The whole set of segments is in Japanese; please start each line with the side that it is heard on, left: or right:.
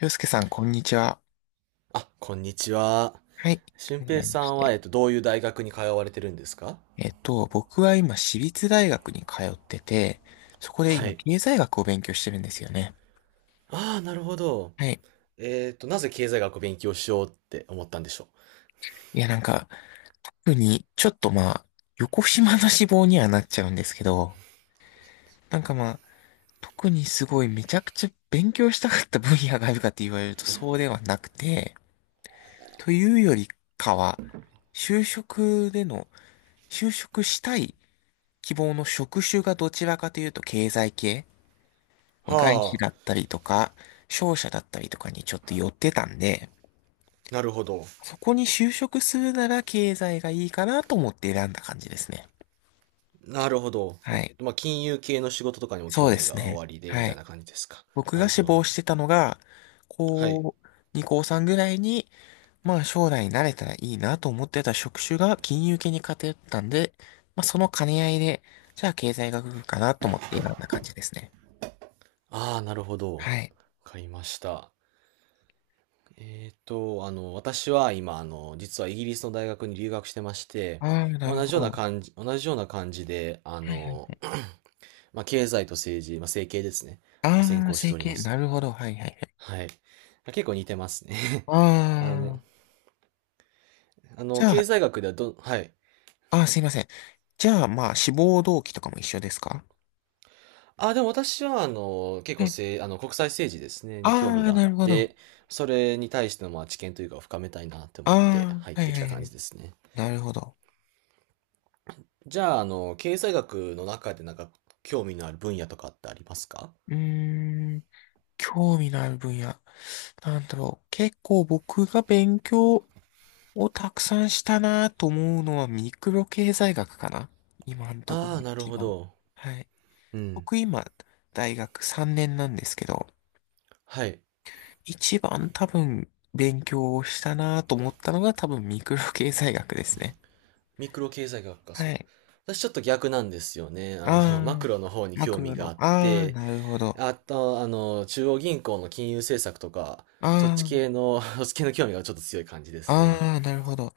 left: 洋介さん、こんにちは。
right: あ、こんにちは。
left: はい。
right: 俊
left: はじめ
right: 平
left: ま
right: さ
left: し
right: んは、
left: て。
right: どういう大学に通われてるんですか？
left: 僕は今、私立大学に通ってて、そこで
right: は
left: 今、
right: い。
left: 経済学を勉強してるんですよね。
right: ああ、なるほど。
left: はい。
right: なぜ経済学を勉強しようって思ったんでしょ
left: いや、なんか、特に、ちょっとまあ、横島な志望にはなっちゃうんですけど、なんかまあ、特にすごいめちゃくちゃ勉強したかった分野があるかって言われるとそうではなくて、というよりかは、就職での、就職したい希望の職種がどちらかというと経済系、ま
right: う？
left: あ外
right: は
left: 資
right: あ、
left: だったりとか、商社だったりとかにちょっと寄ってたんで、
right: なるほど。
left: そこに就職するなら経済がいいかなと思って選んだ感じですね。
right: なるほど。
left: はい。
right: まあ、金融系の仕事とかにも
left: そう
right: 興
left: で
right: 味
left: す
right: がお
left: ね。
right: ありで、み
left: は
right: たい
left: い。
right: な感じですか？
left: 僕
right: な
left: が
right: るほ
left: 志
right: ど、な
left: 望
right: る
left: し
right: ほど。
left: てたのが、高
right: はい。
left: 2、高3ぐらいに、まあ将来慣れたらいいなと思ってた職種が金融系に偏ったんで、まあその兼ね合いで、じゃあ経済学部かなと思って選んだ感じですね。
right: ああ、なるほど。わ
left: はい。
right: かりました。私は今、実はイギリスの大学に留学してまして、
left: ああ、なる
right: 同じ
left: ほ
right: ような
left: ど。
right: 感じ、同じような感じで、
left: はいはい。
right: まあ、経済と政治、まあ、政経ですね。を専
left: ああ、
right: 攻し
left: 整
right: ておりま
left: 形、
right: す
left: な
right: ね。
left: るほど。はいはい。
right: はい。結構似てますね。
left: あ
right: あの、
left: あ、じゃ
right: 経
left: あ、
right: 済学では。はい。
left: すいません。じゃあ、まあ、志望動機とかも一緒ですか？
right: あ、でも私は、結
left: は
right: 構
left: い。
right: せい、あの、国際政治ですね、に興
left: あ
right: 味
left: あ、
right: があっ
left: なるほど。
right: て、それに対しての、まあ、知見というか、深めたいなって
left: あ
right: 思って入っ
left: あ、はい
right: て
left: は
right: きた
left: いは
right: 感
left: い。
right: じですね。
left: なるほど。
right: じゃあ、経済学の中で、なんか、興味のある分野とかってありますか？
left: うーん、興味のある分野。なんだろう。結構僕が勉強をたくさんしたなと思うのはミクロ経済学かな、今のところ
right: ああー、なる
left: 一
right: ほ
left: 番。
right: ど。
left: はい。
right: うん。
left: 僕今、大学3年なんですけど、
right: はい。
left: 一番多分勉強をしたなと思ったのが多分ミクロ経済学ですね。
right: ミクロ経済学か、そ
left: は
right: う。
left: い。
right: 私ちょっと逆なんですよね。マ
left: あ
right: クロの方に
left: あ、
right: 興
left: 悪魔
right: 味が
left: の、
right: あっ
left: ああ、
right: て、
left: なるほど。
right: あと、中央銀行の金融政策とか、そっち
left: あ
right: 系の、そっち系の興味がちょっと強い感じです
left: あ、
right: ね。
left: ああ、なるほど。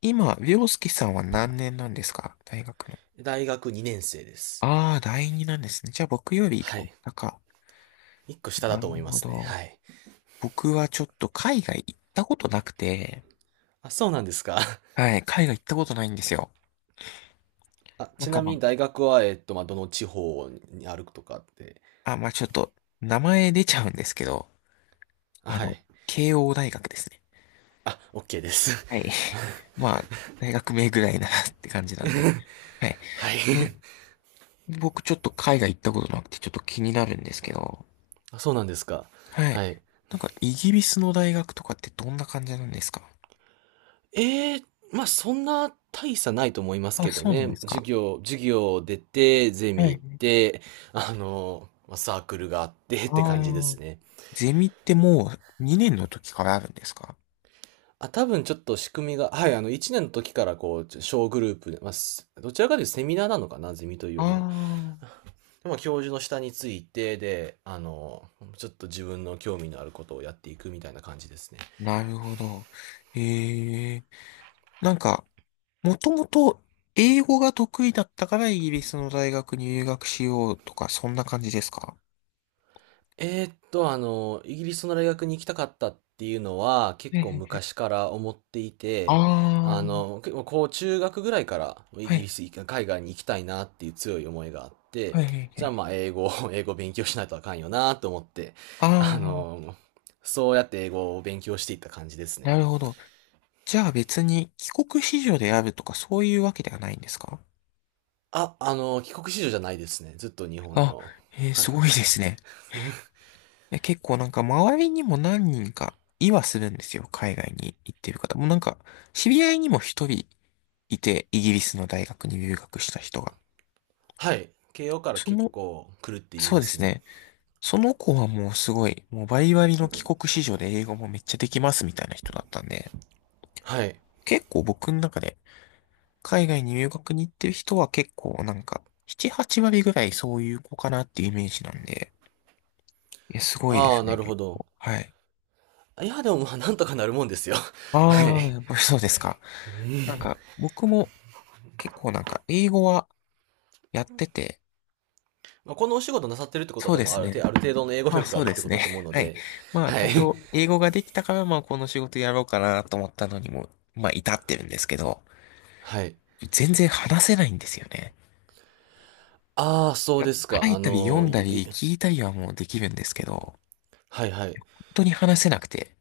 left: 今、凌介さんは何年なんですか？大学の。
right: 大学2年生です。
left: ああ、第二なんですね。じゃあ僕より一
right: は
left: 個
right: い。
left: 高。
right: 1個下だ
left: な
right: と
left: る
right: 思いま
left: ほ
right: すね。
left: ど。
right: はい。
left: 僕はちょっと海外行ったことなくて、
right: あ、そうなんですか。
left: はい、海外行ったことないんですよ。
right: あ、
left: なん
right: ち
left: か
right: なみ
left: ま
right: に大学は、まあ、どの地方にあるとかって？
left: あ、あ、まあちょっと、名前出ちゃうんですけど、
right: あ
left: あ
right: は
left: の、
right: い。
left: 慶応大学ですね。
right: あ、OK です。
left: はい。まあ、大学名ぐらいなって感じなんで。はい。
right: はい。
left: ね僕ちょっと海外行ったことなくてちょっと気になるんですけど。
right: あ、そうなんですか。
left: はい。
right: はい。
left: なんかイギリスの大学とかってどんな感じなんですか？
right: ええ、まあ、そんな大差ないと思います
left: あ、
right: けど
left: そうなんで
right: ね。
left: す
right: 授
left: か。
right: 業、授業出て、ゼ
left: は
right: ミ行っ
left: い。
right: て、まあサークルがあってって
left: あ
right: 感じで
left: ー
right: すね。
left: ゼミってもう2年の時からあるんですか？
right: あ、多分ちょっと仕組みが、はい、1年の時からこう、小グループで、まあ、どちらかというとセミナーなのかな、ゼミという
left: あ
right: よりは。
left: あー。
right: でまあ、教授の下について、で、ちょっと自分の興味のあることをやっていくみたいな感じですね。
left: なるほど。ええ。なんか、もともと英語が得意だったからイギリスの大学に留学しようとか、そんな感じですか？
right: イギリスの大学に行きたかったっていうのは結構
left: ええ、
right: 昔から思ってい
left: あ
right: て、
left: あー、
right: 結構こう中学ぐらいからイ
left: は
right: ギリ
left: い、
right: ス、海外に行きたいなっていう強い思いがあって、
left: はい、はい、は
right: じゃあ
left: い。
right: まあ英語、英語勉強しないとあかんよなと思って、
left: あ
right: あ
left: あ、
right: の、そうやって英語を勉強していった感じです
left: な
right: ね。
left: るほど。じゃあ別に帰国子女であるとかそういうわけではないんですか？
right: あ、帰国子女じゃないですね。ずっと日本
left: あ、
right: の。
left: えー
right: はい。
left: すごいですね。いや、結構なんか周りにも何人かいはするんですよ。海外に行ってる方。もうなんか知り合いにも一人いて、イギリスの大学に留学した人が。
right: はい。慶応から
left: そ
right: 結
left: の、
right: 構来るって言い
left: そう
right: ま
left: で
right: す
left: す
right: ね。
left: ね。その子はもうすごい、もうバリバリの帰国子女で英語もめっちゃできますみたいな人だったんで、
right: はい。
left: 結構僕の中で海外に留学に行ってる人は結構なんか、7、8割ぐらいそういう子かなっていうイメージなんで、いや、すごいで
right: ああ、
left: す
right: な
left: ね、
right: るほ
left: 結
right: ど。
left: 構。はい。
right: いや、でもまあ、なんとかなるもんですよ。は
left: あ
right: い。
left: あ、やっぱり そうですか。なんか、僕も結構なんか、英語はやってて、
right: まあ、このお仕事なさってるってことは
left: そう
right: 多
left: で
right: 分あ
left: す
right: る程
left: ね。
right: 度、ある程度の英語
left: まあ
right: 力があ
left: そう
right: る
left: で
right: って
left: す
right: ことだと思う
left: ね。
right: の
left: はい。
right: で、
left: まあ
right: はい。
left: 多少、英語ができたから、まあこの仕事やろうかなと思ったのにも、まあ至ってるんですけど、
right: はい。
left: 全然話せないんですよね。
right: ああ、
left: い
right: そう
left: や、
right: です
left: 書
right: か。
left: い
right: あ
left: たり読
right: の、
left: んだ
right: い
left: り
right: い
left: 聞いたりはもうできるんですけど、本
right: はいはい。
left: 当に話せなくて。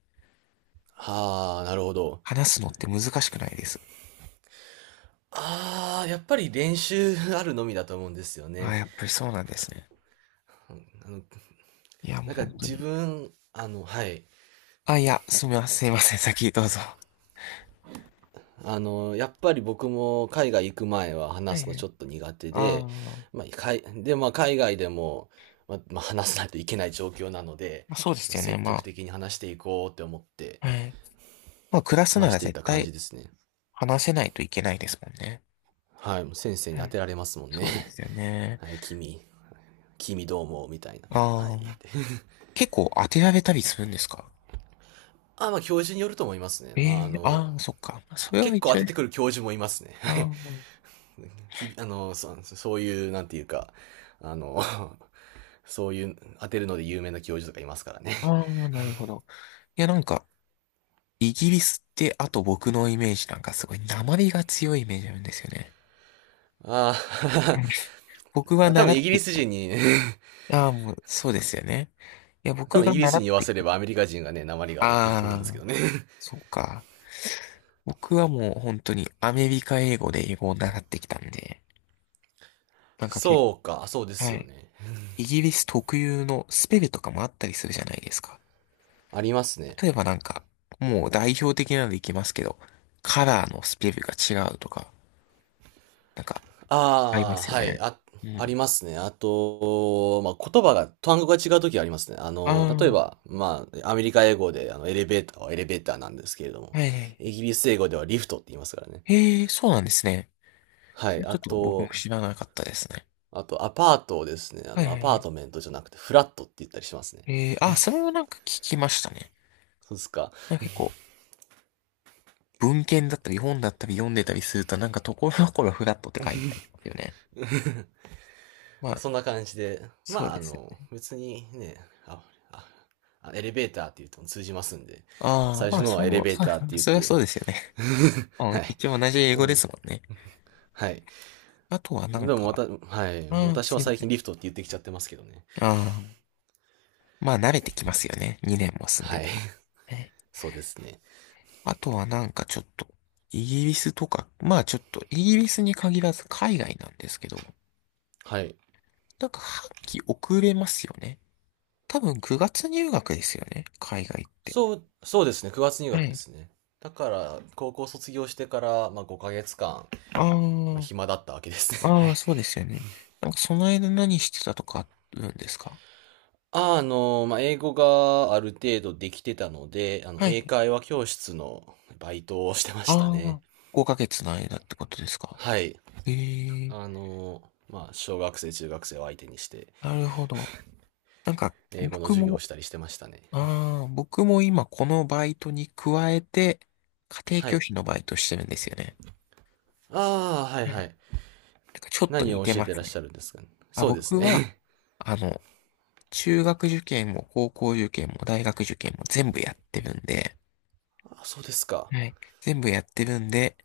right: ああ、なるほど。
left: 話すのって難しくないです？
right: ああ、やっぱり練習あるのみだと思うんですよ
left: あ、
right: ね。
left: やっぱりそうなんですね。
right: あの、
left: いや、も
right: な
left: う
right: んか
left: 本当
right: 自
left: に。
right: 分、はい。
left: あ、いや、すみません、すみません、先どうぞ。
right: やっぱり僕も海外行く前は
left: はい
right: 話すの
left: は
right: ちょ
left: い。
right: っと苦手
left: あ
right: で、
left: ー
right: まあ、まあ、海外でも、まあ話さないといけない状況なので、
left: まあ、そうで
right: ま
left: す
right: あ、
left: よね、
right: 積
left: ま
right: 極
left: あ。
right: 的に話していこうって思って
left: はい。まあ、暮らすな
right: 話し
left: ら
right: ていっ
left: 絶
right: た感
left: 対
right: じですね。
left: 話せないといけないですもんね。
right: はい、もう先生に
left: は
right: 当
left: い。
right: てられますもんね。
left: そうですよ ね。
right: はい、君、君どうも、みたいな。は
left: あ
right: い、っ
left: あ、
right: て。
left: 結構当てられたりするんですか？
right: あ、まあ、教授によると思いますね。
left: え
right: まあ、
left: えー、ああ、そっか。それは
right: 結構
left: 一
right: 当
left: 応
right: て
left: で
right: てく
left: す、
right: る教授もいますね。
left: あ ー
right: きびあの、そういう、なんていうか、あの、そういう、当てるので有名な教授とかいますからね。
left: あー、あなるほど。いや、なんか、イギリスって、あと僕のイメージなんかすごい、訛りが強いイメージあるんですよね。
right: あ
left: 僕は
right: あ、多
left: 習
right: 分イ
left: っ
right: ギ
left: て
right: リ
left: き
right: ス
left: た。
right: 人に、
left: ああ、もう、そうですよね。いや、
right: 多
left: 僕
right: 分イ
left: が
right: ギリス
left: 習
right: 人
left: っ
right: に言わ
left: てき
right: せれ
left: た。
right: ばアメリカ人がね、鉛があるって言うと思うんです
left: あ
right: け
left: あ、
right: どね。
left: そうか。僕はもう本当にアメリカ英語で英語を習ってきたんで、なんか結
right: そうか、そうで
left: 構、
right: す
left: は
right: よ
left: い。
right: ね。
left: イギリス特有のスペルとかもあったりするじゃないですか。
right: ありますね。
left: 例えばなんか、もう代表的なのでいきますけど、カラーのスペルが違うとか、なんか、ありま
right: ああ、
left: すよ
right: はい、
left: ね。
right: あ、
left: う
right: あり
left: ん。
right: ますね。あと、まあ、言葉が、単語が違うときありますね。
left: ああ、
right: 例え
left: は
right: ば、まあ、アメリカ英語で、エレベーターはエレベーターなんですけれど
left: い
right: も、
left: はい。
right: イギリス英語ではリフトって言いますからね。
left: へえ、そうなんですね。
right: は
left: それ
right: い、
left: ち
right: あ
left: ょっと僕も
right: と、
left: 知らなかったですね。
right: あと、アパートをですね、
left: はいは
right: ア
left: いは
right: パー
left: い。
right: トメントじゃなくて、フラットって言ったりしますね。
left: あ、それはなんか聞きましたね。
right: そうですか。
left: なんか結構、文献だったり本だったり読んでたりすると、なんかところどころフラットって書いてありますよね。まあ、
right: そんな感じで、
left: そう
right: まあ、
left: ですよね。
right: 別にね、あ、あ、エレベーターって言うと通じますんで、
left: ああ、
right: 最
left: ま
right: 初
left: あ、
right: の
left: それ
right: はエレ
left: も、
right: ベー
left: そう、
right: ターって言っ
left: それはそ
right: て、
left: うですよね。う
right: は
left: ん、
right: い。
left: 一応同じ英
right: で
left: 語で
right: も、
left: すもんね。
right: はい。
left: あとは
right: で
left: なん
right: も、ま
left: か、
right: た、はい。
left: ああ、
right: 私は
left: すいま
right: 最
left: せ
right: 近
left: ん。
right: リフトって言ってきちゃってますけどね。
left: ああ、まあ、慣れてきますよね。2年も住んで
right: はい。
left: たら。え、
right: そうですね。
left: あとはなんかちょっと、イギリスとか、まあちょっと、イギリスに限らず海外なんですけど、
right: はい。
left: なんか半期遅れますよね。多分9月入学ですよね。海外って。
right: そうですね。9月入
left: は
right: 学で
left: い。
right: すね。だから、高校卒業してから、まあ、5ヶ月間、まあ、
left: あ
right: 暇だったわけですね。
left: あ、
right: は
left: ああ、
right: い。
left: そうですよね。なんかその間何してたとかあるんですか？
right: まあ、英語がある程度できてたので、
left: は
right: 英
left: い。
right: 会話教室のバイトをしてま
left: あ
right: したね。
left: あ、5ヶ月の間ってことですか？
right: はい。
left: ええ、
right: まあ、小学生、中学生を相手にして、
left: なるほど。なんか
right: 英語の
left: 僕
right: 授業を
left: も、
right: したりしてましたね。
left: ああ、僕も今このバイトに加えて、家庭
right: は
left: 教
right: い。
left: 師のバイトしてるんですよね。
right: ああ、はい
left: うん、
right: は
left: な
right: い。
left: んかちょっと
right: 何
left: 似
right: を
left: て
right: 教え
left: ま
right: てら
left: す
right: っし
left: ね。
right: ゃるんですかね。
left: あ、
right: そうです
left: 僕は、
right: ね。
left: あの、中学受験も高校受験も大学受験も全部やってるんで、
right: あ、そうですか。
left: はい。全部やってるんで、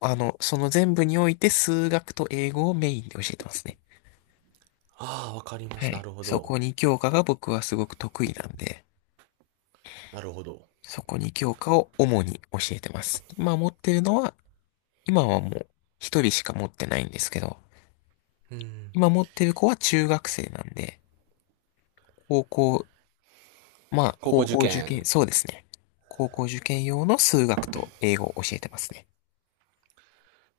left: その全部において数学と英語をメインで教えてますね。
right: ああ、わかりま
left: は
right: した。な
left: い。
right: るほ
left: そ
right: ど。
left: こに教科が僕はすごく得意なんで、
right: なるほど。
left: そこに教科を主に教えてます。今持ってるのは、今はもう一人しか持ってないんですけど、
right: うん。
left: 今持ってる子は中学生なんで、高校、まあ、
right: 高校
left: 高
right: 受
left: 校受
right: 験
left: 験、そうですね。高校受験用の数学と英語を教えてますね。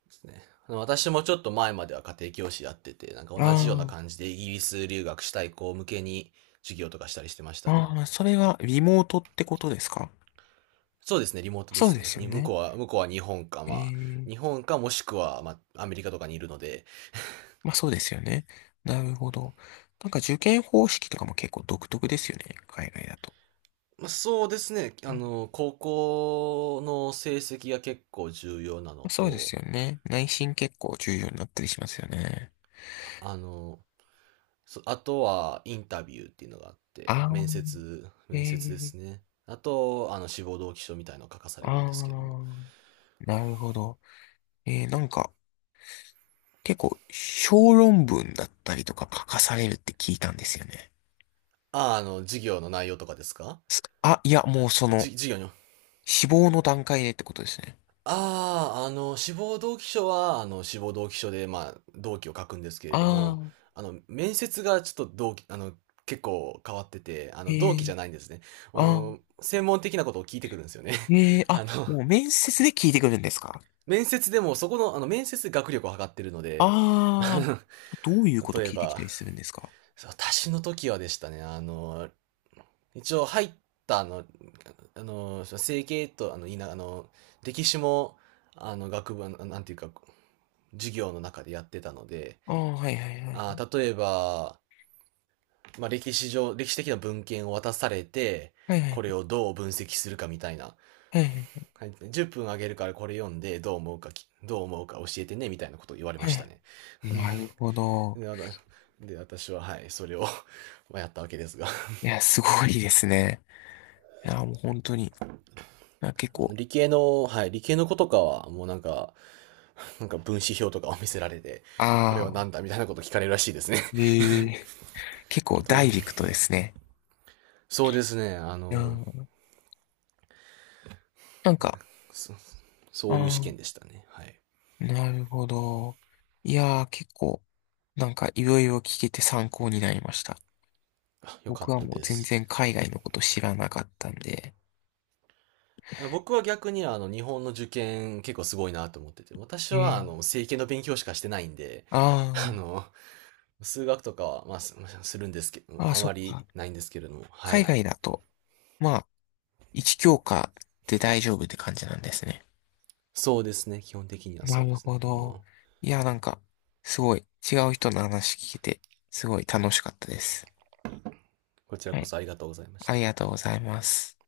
right: ですね。私もちょっと前までは家庭教師やってて、なんか同じような
left: あ
right: 感じでイギリス留学したい子向けに授業とかしたりしてました
left: あ、
right: ね。
left: ああ、それはリモートってことですか？
right: そうですね、リモートで
left: そう
right: す
left: で
right: ね。
left: すよ
right: 向
left: ね。
right: こうは、向こうは日本か、
left: え
right: まあ、日
left: え、
right: 本かもしくは、まあ、アメリカとかにいるので、
left: まあそうですよね。なるほど。なんか受験方式とかも結構独特ですよね。海外だと。
right: まあ、そうですね、
left: うん、
right: 高校の成績が結構重要なの
left: そうです
right: と、
left: よね。内申結構重要になったりしますよね。
right: あの、あとはインタビューっていうのがあって、
left: ああ、
right: 面接、
left: え
right: 面接で
left: え、
right: すね。あと、志望動機書みたいのを書かされ
left: あ
right: るんですけども。
left: あ、なるほど。ええ、なんか結構小論文だったりとか書かされるって聞いたんですよね。
right: ああ、授業の内容とかですか？
left: いや、もうその、
right: 授業に。
left: 死亡の段階でってことですね。
right: ああ、志望動機書は、志望動機書で、まあ、動機を書くんですけれど
left: あ
right: も、
left: あ、
right: 面接がちょっと動機、あの、結構変わってて、動機
left: え
right: じ
left: え、
right: ゃないんですね。
left: ああ、
right: 専門的なことを聞いてくるんですよね。
left: ええ、あ、
right: あの、
left: もう面接で聞いてくるんですか？
right: 面接でも、そこの、面接で学力を測ってるので、
left: ああ、
right: あ
left: どういうこと
right: 例え
left: 聞いてきた
right: ば、
left: りするんですか？
right: 私の時はでしたね、一応入った整形と、歴史も、学部、なんていうか、授業の中でやってたので、
left: ああ、はいはいはい。
right: 例えば、まあ、歴史的な文献を渡されて、
left: はいはいは
right: これ
left: い。
right: をどう分析するかみたいな。はい10分あげるからこれ読んで、どう思うか教えてね、みたいなことを言われま
left: はい
right: し
left: は
right: た
left: い。
right: ね。
left: なるほど。
right: で、私は、はい、それを まあやったわけですが。
left: いや、すごいですね。いや、もう本当に。あ、結構、
right: 理系の、はい、理系の子とかは、もうなんか、分子表とかを見せられて、これはな
left: ああ、
right: んだみたいなこと聞かれるらしいですね。
left: ええ、結構
right: ど
left: ダ
right: う
left: イレクトですね。
right: そうですね、
left: いやー、なんか、
right: そそ
left: あ
right: ういう試
left: あ、
right: 験でしたね。はい。
left: なるほど。いやー、結構、なんかいろいろ聞けて参考になりました。
right: あよか
left: 僕
right: っ
left: は
right: た
left: もう
right: で
left: 全
right: す。
left: 然海外のこと知らなかったんで。
right: 僕は逆に日本の受験結構すごいなと思ってて、私
left: え
right: は
left: え。
right: 政経の勉強しかしてないんで、
left: あ
right: あの、数学とかは、まあ、するんですけど、
left: あ、ああ、
right: あ
left: そ
right: ま
left: っ
right: り
left: か。
right: ないんですけれども、は
left: 海
right: い。
left: 外だと、まあ、一教科で大丈夫って感じなんですね。
right: そうですね。基本的には
left: な
right: そう
left: る
right: です
left: ほ
right: ね。
left: ど。いや、なんか、すごい、違う人の話聞けて、すごい楽しかったです。
right: こちら
left: は
right: こ
left: い。
right: そありがとうございまし
left: あり
right: た。
left: がとうございます。